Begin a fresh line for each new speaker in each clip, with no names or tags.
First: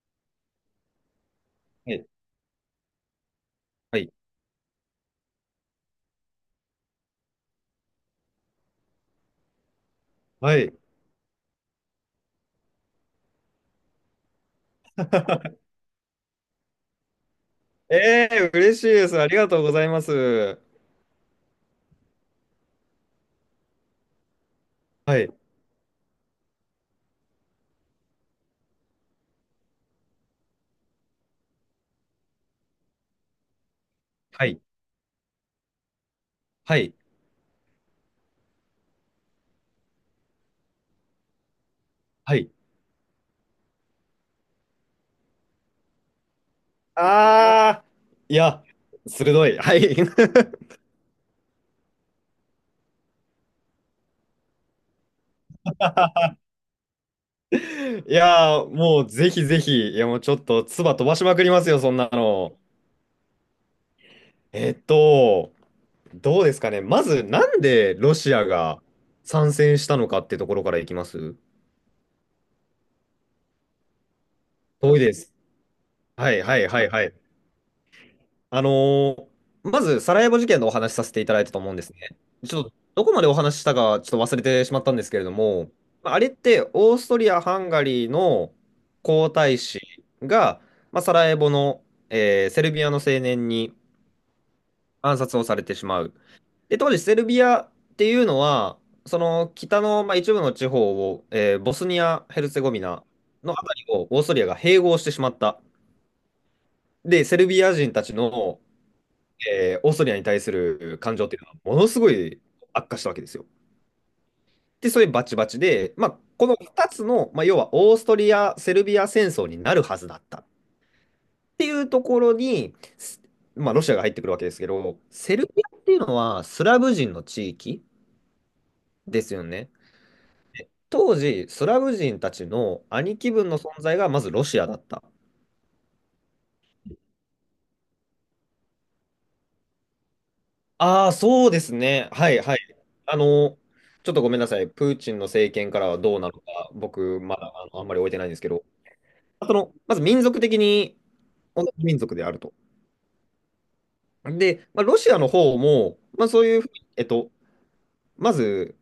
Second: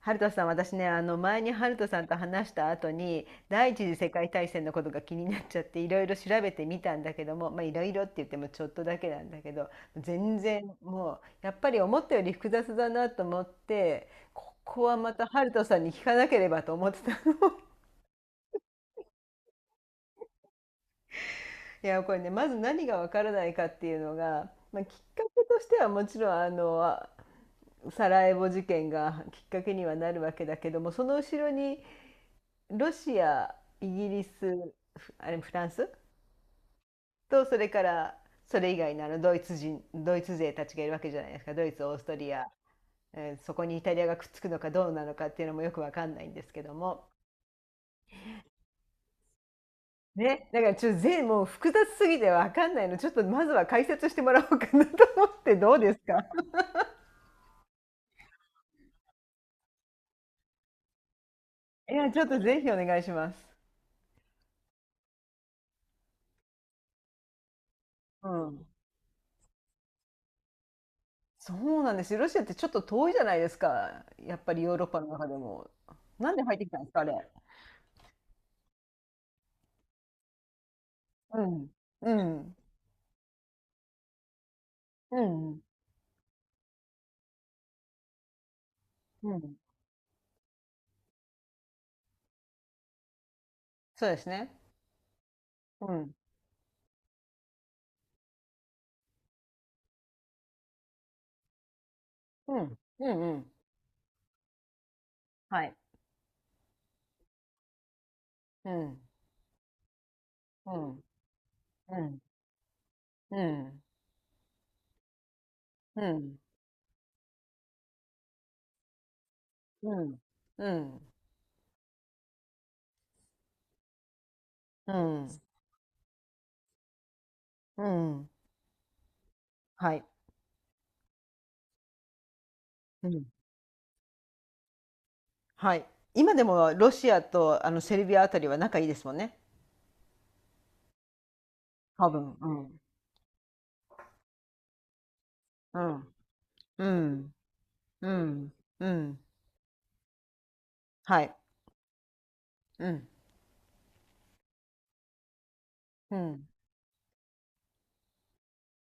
ハルトさん、私ね、前にハルト
は
さん
い。
と話した後に、第一次
は
世
い。
界大戦のことが気になっちゃって、いろいろ調べてみたんだけども、まあいろいろって言ってもちょっとだけなんだけど、全
はい。
然もう、やっぱり思ったより複雑だなと思って、ここはまたハルト さんに聞かなければと思ってたの。
ええー嬉しいです。ありがとうございます。
いや、これね、まず何がわからないかっていうのが、まあ、きっ
は
か
い。
けとしてはもちろん、サラエボ事件がきっかけにはなるわけだけども、その後ろにロシア、イギリス、
はい。
フあれフランス
はい。
と、それからそれ以外のドイツ人、ドイツ勢たちがいるわけじゃないですか。ドイツ、オーストリ
は
ア、
い。
そこにイタリアがくっつくのかどうなのかっていうのもよくわかんないんですけども。
ああ、いや、鋭い。はい。
ね、だからちょっともう複雑すぎてわかんないの、ちょっとまずは解説してもらおうかなと思って、どうですか？
もうぜひぜひ、いや、もうちょっと、唾飛ばしまくりますよ、そ
い
んな
や、ちょっと
の。
ぜひお願いします。
えっと、どうですかね。まず、なんでロ
う
シア
ん。
が参戦したのかってところからいきます
そうなんですよ。ロシアってちょっと遠いじゃないですか。やっぱりヨーロッ
遠
パ
い
の
で
中
す。
でも。
は
なんで
い、
入
は
って
い、
きたん
は
で
い、
すか、
は
あれ。
い。あのーまず、サラエボ事件のお話しさせていた
う
だいたと
ん。
思うんですね。
う
ち
ん。
ょっと、どこまでお話ししたか、ちょっと忘れてしまったんです
う
けれど
ん、
も、まああれって、オーストリア・ハンガリーの皇
うん。
太子が、まあ、サラエボの、セルビアの青年に
そうですね。
暗殺をされてし
う
ま
ん、
う。で、当時、セルビアっていうのは、その北の、まあ、一部の地方を、ボスニア・ヘル
う
ツェゴ
ん、
ビナ
うん、うん。
のあたりをオーストリアが併合してしまった。
はい。
で、セルビア人たちの
うん、
オーストリアに対す
う
る
ん、
感情っていうのはもの
う
すご
ん、
い悪化したわけで
う
すよ。
ん、
で、それバチバチで、
う
まあ、
ん、
この2つの、まあ、要はオーストリア・セルビア戦争になる
う
はずだ
ん、
ったっ
うん、
ていうところに、すまあ、ロシアが入ってくるわけですけ
う
ど、
ん、
セルビアっていうのはスラブ人の地
う
域
ん。
ですよね。
はい。
当時、スラブ人たちの
う
兄
ん、
貴分の存在がまずロシアだった。
はい。今でもロシアとセルビアあたりは仲いいですもんね。
ああ、そうです
多
ね。は
分。
い
う
はい。
ん。
あの、ちょっとごめんなさい。プーチンの政権か
う
らは
ん。
どうなのか、
う
僕、
ん。
まだあの、あんまり置い
う
てないんですけ
ん。
ど、
うん。
その、まず民族的に
はい。
同じ民族であると。
うん。
で、まあ、ロシアの方も、
う
まあ、そう
ん。
いうふうに、まず、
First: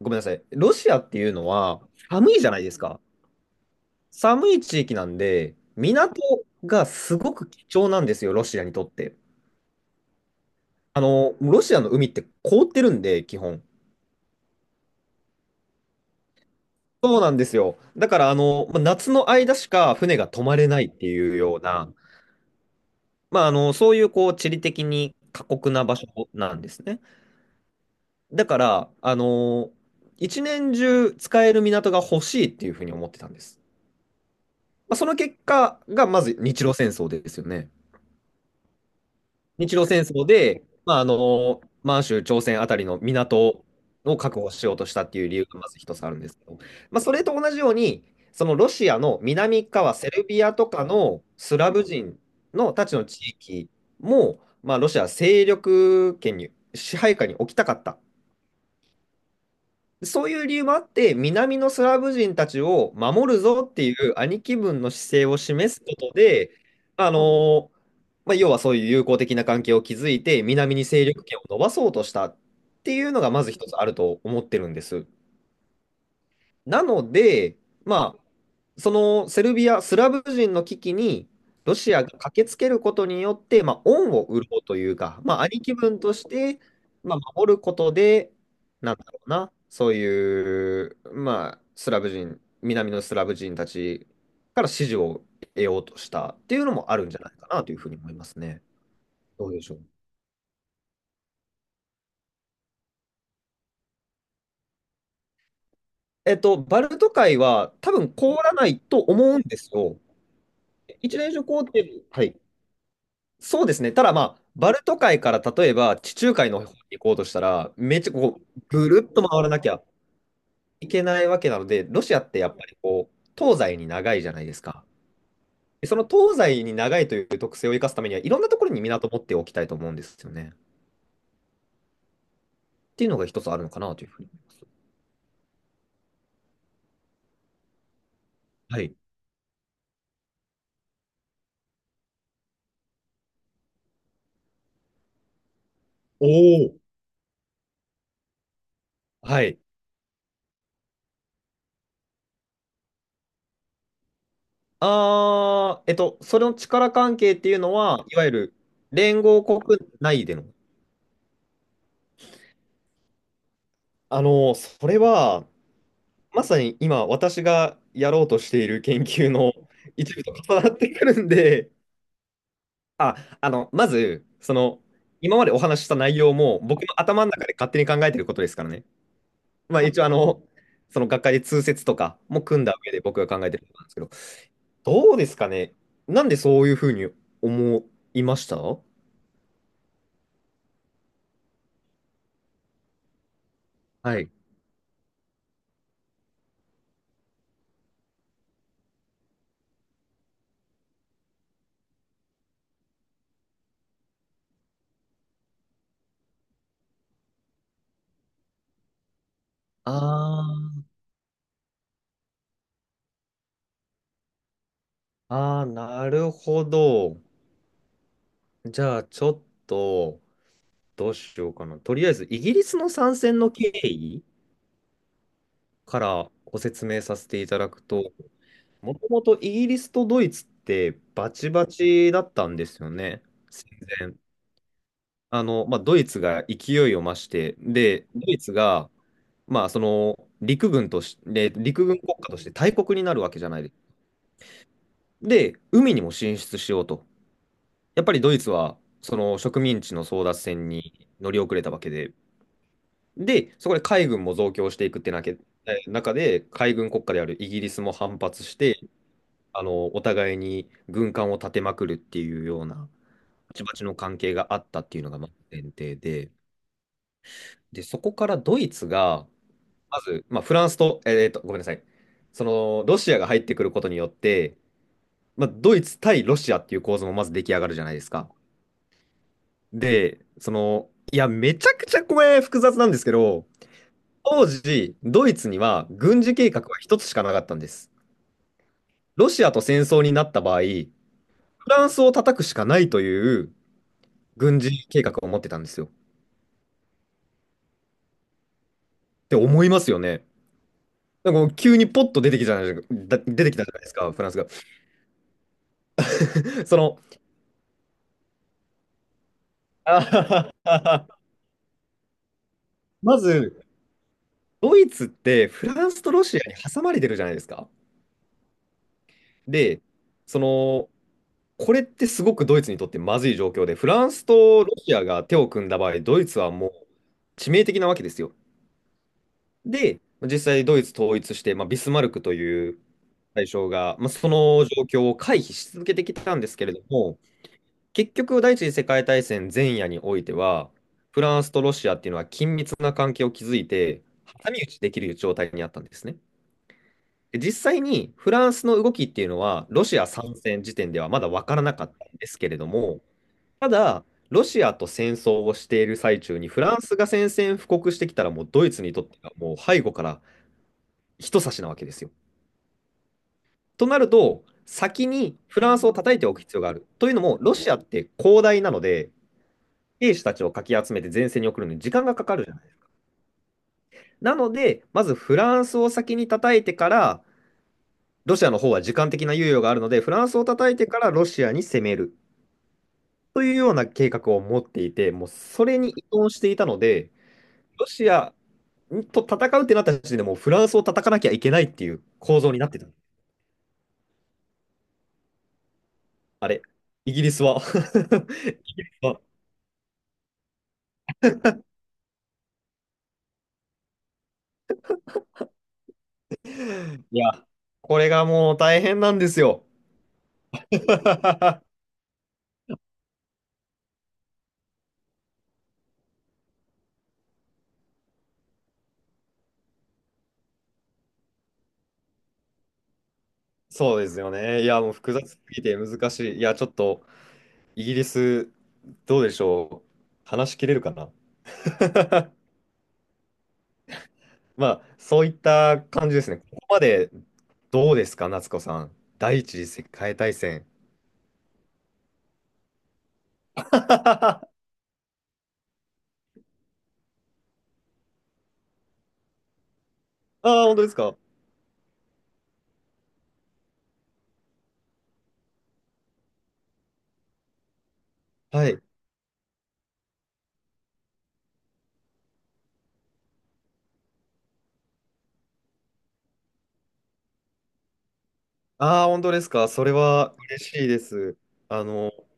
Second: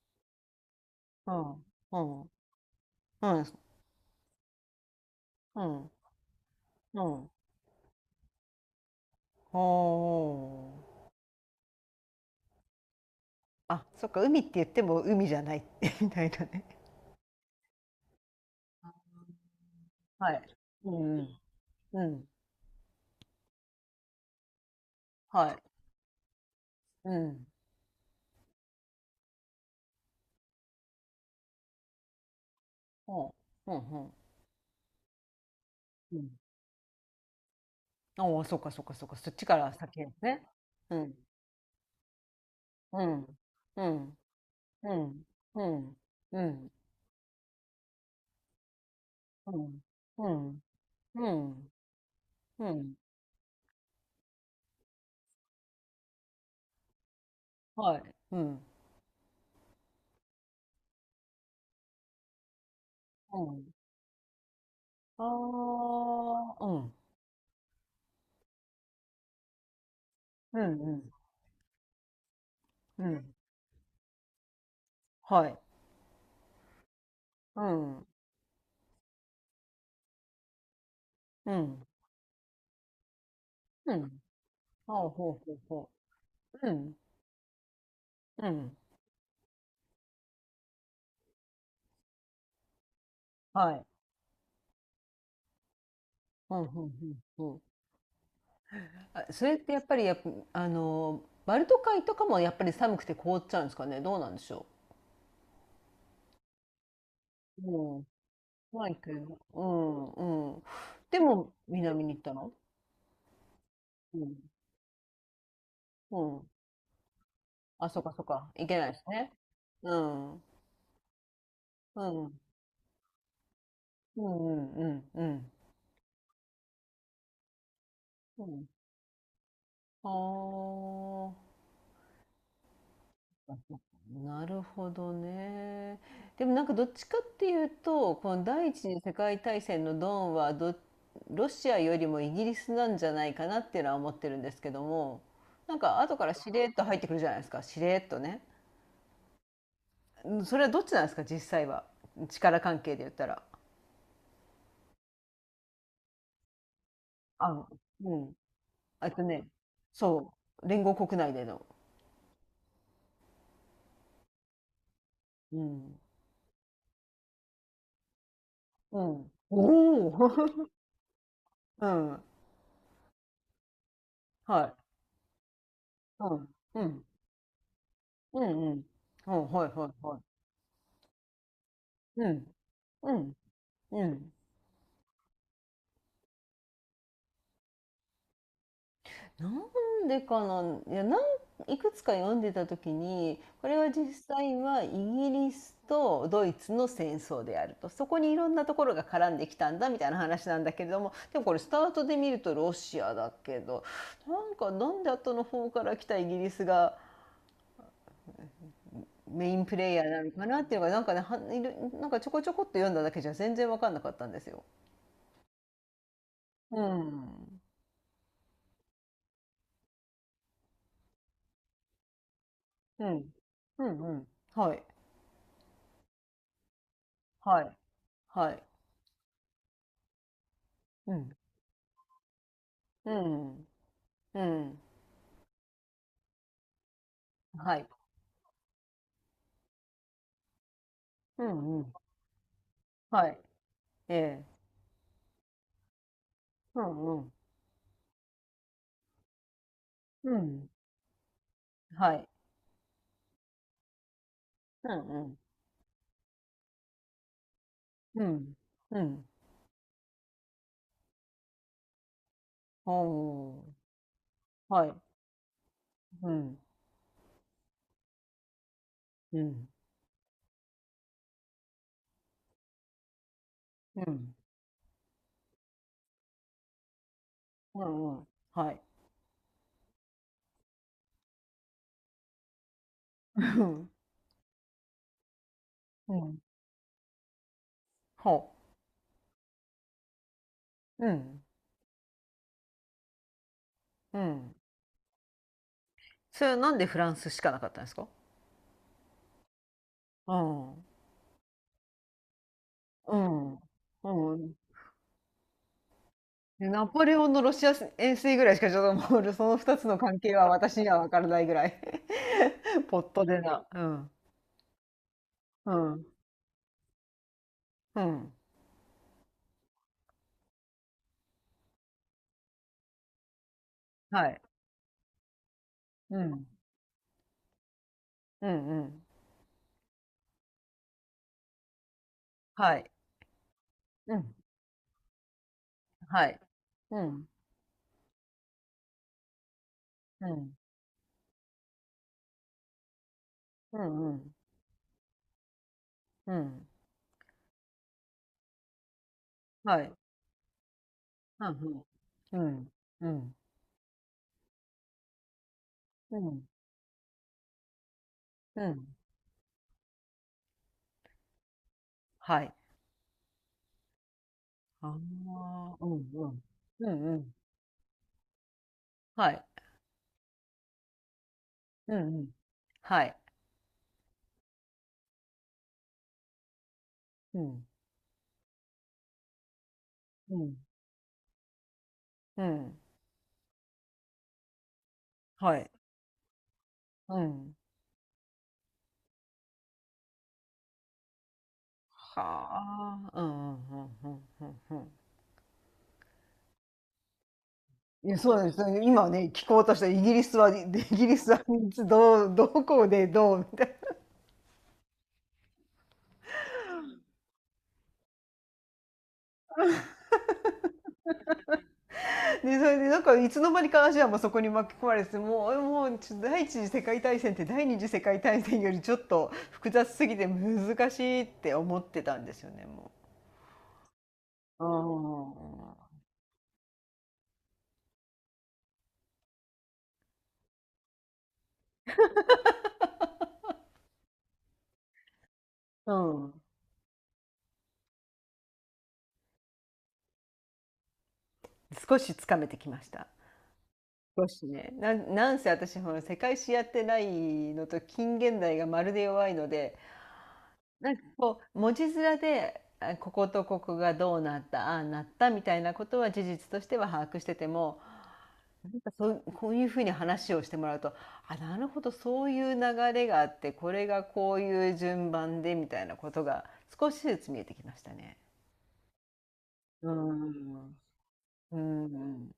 ごめんなさい。ロシアってい
う
うの
ん。
は、
うん。
寒いじゃないですか。
うん。
寒い地域なんで、
うん。
港が
う
す
ん。
ごく貴重なんですよ、ロシアにとって。
お
あ
ー。
の、ロシアの海って凍ってるんで、基本。
あ、そっか、海って言っても海じゃない みたいなね。
そうなんですよ。だから、あの、まあ夏の間しか船が
は
泊
い。
まれないっ
う
て
んう
いう
ん。
ような、
うん。
まあ、あの、そういう、こう、地理的に過
はい。
酷な場所なんですね。
うん。
だから、あの、一年中使える港が欲しいっていうふうに思ってたん
ほ
です。
う。うん、うん。
まあ、その結果が、
う
ま
ん。
ず日露戦争ですよね。
おお、そっかそっかそっか。そっちか
日
ら
露
先
戦
です
争
ね。
で、ま
う
あ、あ
ん。
の、満州、朝鮮あたりの
うん。
港
う
を
ん。
確保しようと
う
したってい
ん。
う理由が
う
まず一
ん。
つあるんです
う
けど、
ん。
まあ、それと同じように、そのロシアの
う
南
ん。
側、セル
う
ビア
ん。
とかの
う
ス
ん。
ラブ人
う
のた
ん。
ちの地域も、まあ、ロシアは勢力圏に、支配下に置きたかっ
は
た
い。うん。
そういう理由もあって、南のスラブ人たちを守
う
るぞ
ん。
っていう兄貴分の姿
あ
勢を示すことで、
あ、うん。
あのまあ、要はそういう友好的な関係を築いて、
う
南
ん。
に
う
勢
ん。
力圏を伸ばそうとしたってい
う
うのが、
ん。
まず一つあると思ってるんです。
はい。
なので、
うん。
まあ、そのセルビア、スラブ人の危機に
う
ロ
ん。
シアが駆けつけることによって、まあ、
うん。
恩を売ろうとい
あ
う
あ、
か、
ほ
ま
う
あ、
ほう
兄貴
ほ
分として、
う。うん。
まあ、守ることで、
うん。
なんだろうな、そういう、まあ、スラブ人、南のスラブ人た
はい。
ちから支持を得ようとしたって
う
い
ん。う
うのもあるんじ
ん。
ゃない
う
か
ん。
なというふうに思いますね。
あ、そ
どう
れっ
でし
て
ょ
や
う。
っぱりやっぱ、バルト海とかもやっぱり寒くて凍っちゃうんですかね。どうなんでしょ
バルト海
う。
は多
うん。
分凍らない
怖い
と
け
思
ど。
うんで
う
すよ。
ん、うん。
一
で
連諸
も、
行程、
南に行っ
は
た
い。
の、
そうですね。ただ
うん。
まあ、バルト海から例えば地
う
中
ん。
海の方に行こうとしたら、
あ、
め
そ
っ
っ
ち
か
ゃ
そっ
こう、
か。行けな
ぐ
いです
るっと
ね。
回らなきゃ
うん。うん。
いけないわけなので、
う
ロシアって
ん
やっぱりこう、東西に長
う
いじゃないです
んう
か。
んうん。
でその東西に長いという特性を生かすためには、いろん
う
なとこ
ん。
ろに港を持っておきたいと思うんですよね。
ああ。
っていうのが一つあるの かなというふうに思
な
いま
る
す。
ほどね。でもなんかどっちかっていうと、この第一
はい。
次世界大戦のドンはど、ロシアよりもイギリスなんじゃないかなっていうのは思ってるんですけども、なんか後か
お
らしれっ
お。
と入ってくるじゃないですか。しれっとね。
はい。
うん、それはどっちなんですか、実際は。力関係で言ったら。
あー、それの力関係っていう
あ、
のは、
う
いわゆ
ん。
る
あと
連合
ね、
国内
そ
での。
う。連合国内での。
あの、それは、
うん。
まさに今、私がやろうとしている研
う
究
ん。
の
お
一部と重
お。
なっ てくるんで、
うん。
あ、あの、まず、そ
はい。
の、今までお話しした内容
うん。
も、僕
う
の
ん。
頭の中で勝手に考えてるこ
う
とです
ん。
から
う
ね。
ん。うん。はい
まあ、
は
一応、
い
あ
はい。
の、その学会で通説とか
う
も
ん。
組んだ上で
う
僕が
ん。
考えてることなんですけ
う
ど、
ん。
どうですかね。なんでそういうふうに思いましたは
なんでかな、いや、なん、いくつか読んでた時に、これは実
い。
際はイギリスとドイツの戦争であると。そこにいろんなところが絡んできたんだみたいな話なんだけれども、でもこれスタートで見るとロシアだけど、なんかなんで後の方から来たイギリスがメインプ
あ
レイヤーなのかなっていう
ー
のが、なんかね、はいる、なんかちょこちょこっと読んだだけじゃ全然わかんなかったんですよ。
あー、なるほ
う
ど。
ん。
じゃあ、ちょっと、どうしようかな。とりあえず、イギリスの
う
参
ん。
戦の経
うんう
緯
ん。はい。
からご説明させていた
は
だ
い。
くと、
はい。
もともとイギリスとドイツって
う
バ
ん。
チバチだったんですよ
う
ね、
ん。
戦前。
うん。
あの、まあ、ドイツが勢いを増して、
はい。
で、ドイツが、まあ、その陸軍とし
う
て、
んう
陸
ん。
軍国家として大国になる
は
わ
い。
けじゃないです。
ええ。
で、海にも進出し
う
ようと。
んうん。
やっぱりドイツは、その植民地の争
う
奪
ん。
戦に乗り遅れたわけ
は
で、
い。
で、そこで海軍も増強して
う
いくっ
ん
てな
うん。
け、え中で、海軍国家であるイギリスも反
う
発
ん。
して、
うん。
あの、お互いに軍艦を立てまくるっていうような、
お
バチバ
ー。
チの関係があった
は
っ
い。
ていうのがまず前提
う
で、
ん。
で、そこからドイツが、
うん。
まず、まあ、フランスと、ごめんなさい、その、ロシアが入ってくることに
う
よっ
ん。
て、まあ、ドイツ対ロシアっていう構図もまず出来上がるじ
う
ゃないです
んうん。
か。
はい。
で、その、いや、めちゃくちゃこれ複雑なんですけ
う
ど、
ん。
当時、ドイツには
う
軍事
ん。
計画は一つしかなかったんです。
ほ
ロシアと戦争になった場合、フ
う。うん。
ランスを叩くしかないという
うん。
軍事計画を持ってたんですよ。っ
それはなんでフランスしかなかったんですか？
て思いますよね。
うん。
なんかもう急にポッと出てきたじゃない
う
だ出てき
ん。
たじゃないですか、フラン
う
スが。
ん。で
そ
ナ
の、
ポレオンのロシア遠征ぐらいしかちょっともう、その2つの
あ
関係は
は
私
は
には分か
は
らないぐらい。 ポッ
ま
トで
ず、
な。うん。
ドイツってフ
う
ランス
ん、
とロシアに挟まれてるじゃないですか。
うん、
で、その、これってすごくドイツにとってまずい状況で、フランス
はい。
とロシアが手を組んだ場合、
う
ドイツ
ん。
はもう致命的なわけですよ。
うん、うん。
で、実際ドイツ統一して、まあ、ビスマルクとい
は
う
い。
大将が、まあ、
う
そ
ん、
の状況を回避し続けてき
は
た
い。
んですけれど
う
も、
ん、
結局、第一次世界大戦前夜におい
う
て
ん、
は、フランスとロシアっていうのは緊密な関係を築い
う
て、
ん、うん、
挟み撃ちできる状態にあったんですね。
うん。
で実際にフランスの動きっていうのは、
は
ロ
い。
シア参戦時点ではまだ
う
分からな
ん
かったんで
う
すけれど
ん、
も、
うん、
ただ、ロシアと戦争をしている
う
最中
ん、
に、フランスが宣戦布告してきたら、もう
う
ドイツに
ん。
とってはもう背後から一差しなわけですよ。
はい。
となると、
ああ、
先にフランスを
うん
叩い
う
ておく
ん。
必要があ
う
る。とい
ん、
う
う
の
ん。
も、ロシアって広大なので、
はい。
兵士たちをかき集めて前線に送るのに時
う
間
ん、
が
う
か
ん。
かるじゃない。
はい。
なので、まずフランスを先に叩いてから、
うん、
ロシアの方は時間的な猶予があるので、フラン
う
スを
ん、
叩いてからロシアに攻める
うん、
というような計画を持っていて、もう
は
そ
い。
れに依存していたので、
うん。
ロシアと戦うってなった時点でもうフランスを叩かなきゃいけないっていう構造になってた。
はあ、うんうんうんうんうんうん。
あれ、イギリスは
いや、そうですね。今ね、
あ
聞こうとしたイギリスは、で、イギリスはどう、どこでどうみ、
いや、これがもう大変なんですよ。
でそれでなんかいつの間にかアジアもそこに巻き込まれて、もう第一次世界大戦って第二次世界大戦よりちょっと複雑すぎて難しいって思ってたんですよね、も
そうですよね。いや、もう複雑
う。
すぎて難しい。いや、ちょっとイギリス、どうでしょう。話し切れるかな まあ、そういった
う
感じで
んう
すね。
ん、
ここまでどうですか、夏子さん。第一次世界大戦。
少しつかめてきました。少し
あ
ね、なんせ私ほら世界史やってないのと近現代がまるで弱いので、
あ、本当で
な
す
んか
か。
こう文字面で、あ、こことここがどうなったああなったみたいなことは事実としては把握してても、
は
な
い。
んかそう、こういうふうに話をしてもらうと、あ、なるほど、そういう流れがあって、これがこういう順番でみたいなことが少しずつ見えてきましたね。
ああ、本当ですか。そ
うー
れは嬉
ん。
しいです。
うー
あの、
ん。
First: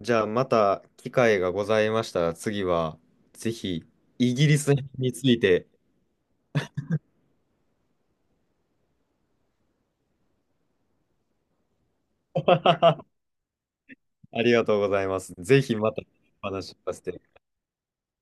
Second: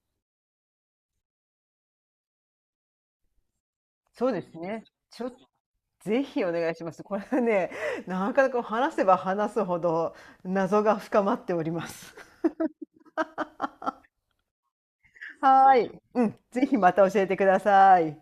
じゃあ、また機会がございましたら、次は、ぜひ、
そう
イ
で
ギ
す
リス
ね。
につ
ちょ
いて。
ぜひお願いします。これはね、なかなか話せば話すほど謎が深まっております。
ありがとうございます。ぜ
は
ひ
ー
ま
い。
た
うん、
お
ぜ
話
ひ
し
ま
させ
た教
て
えてください。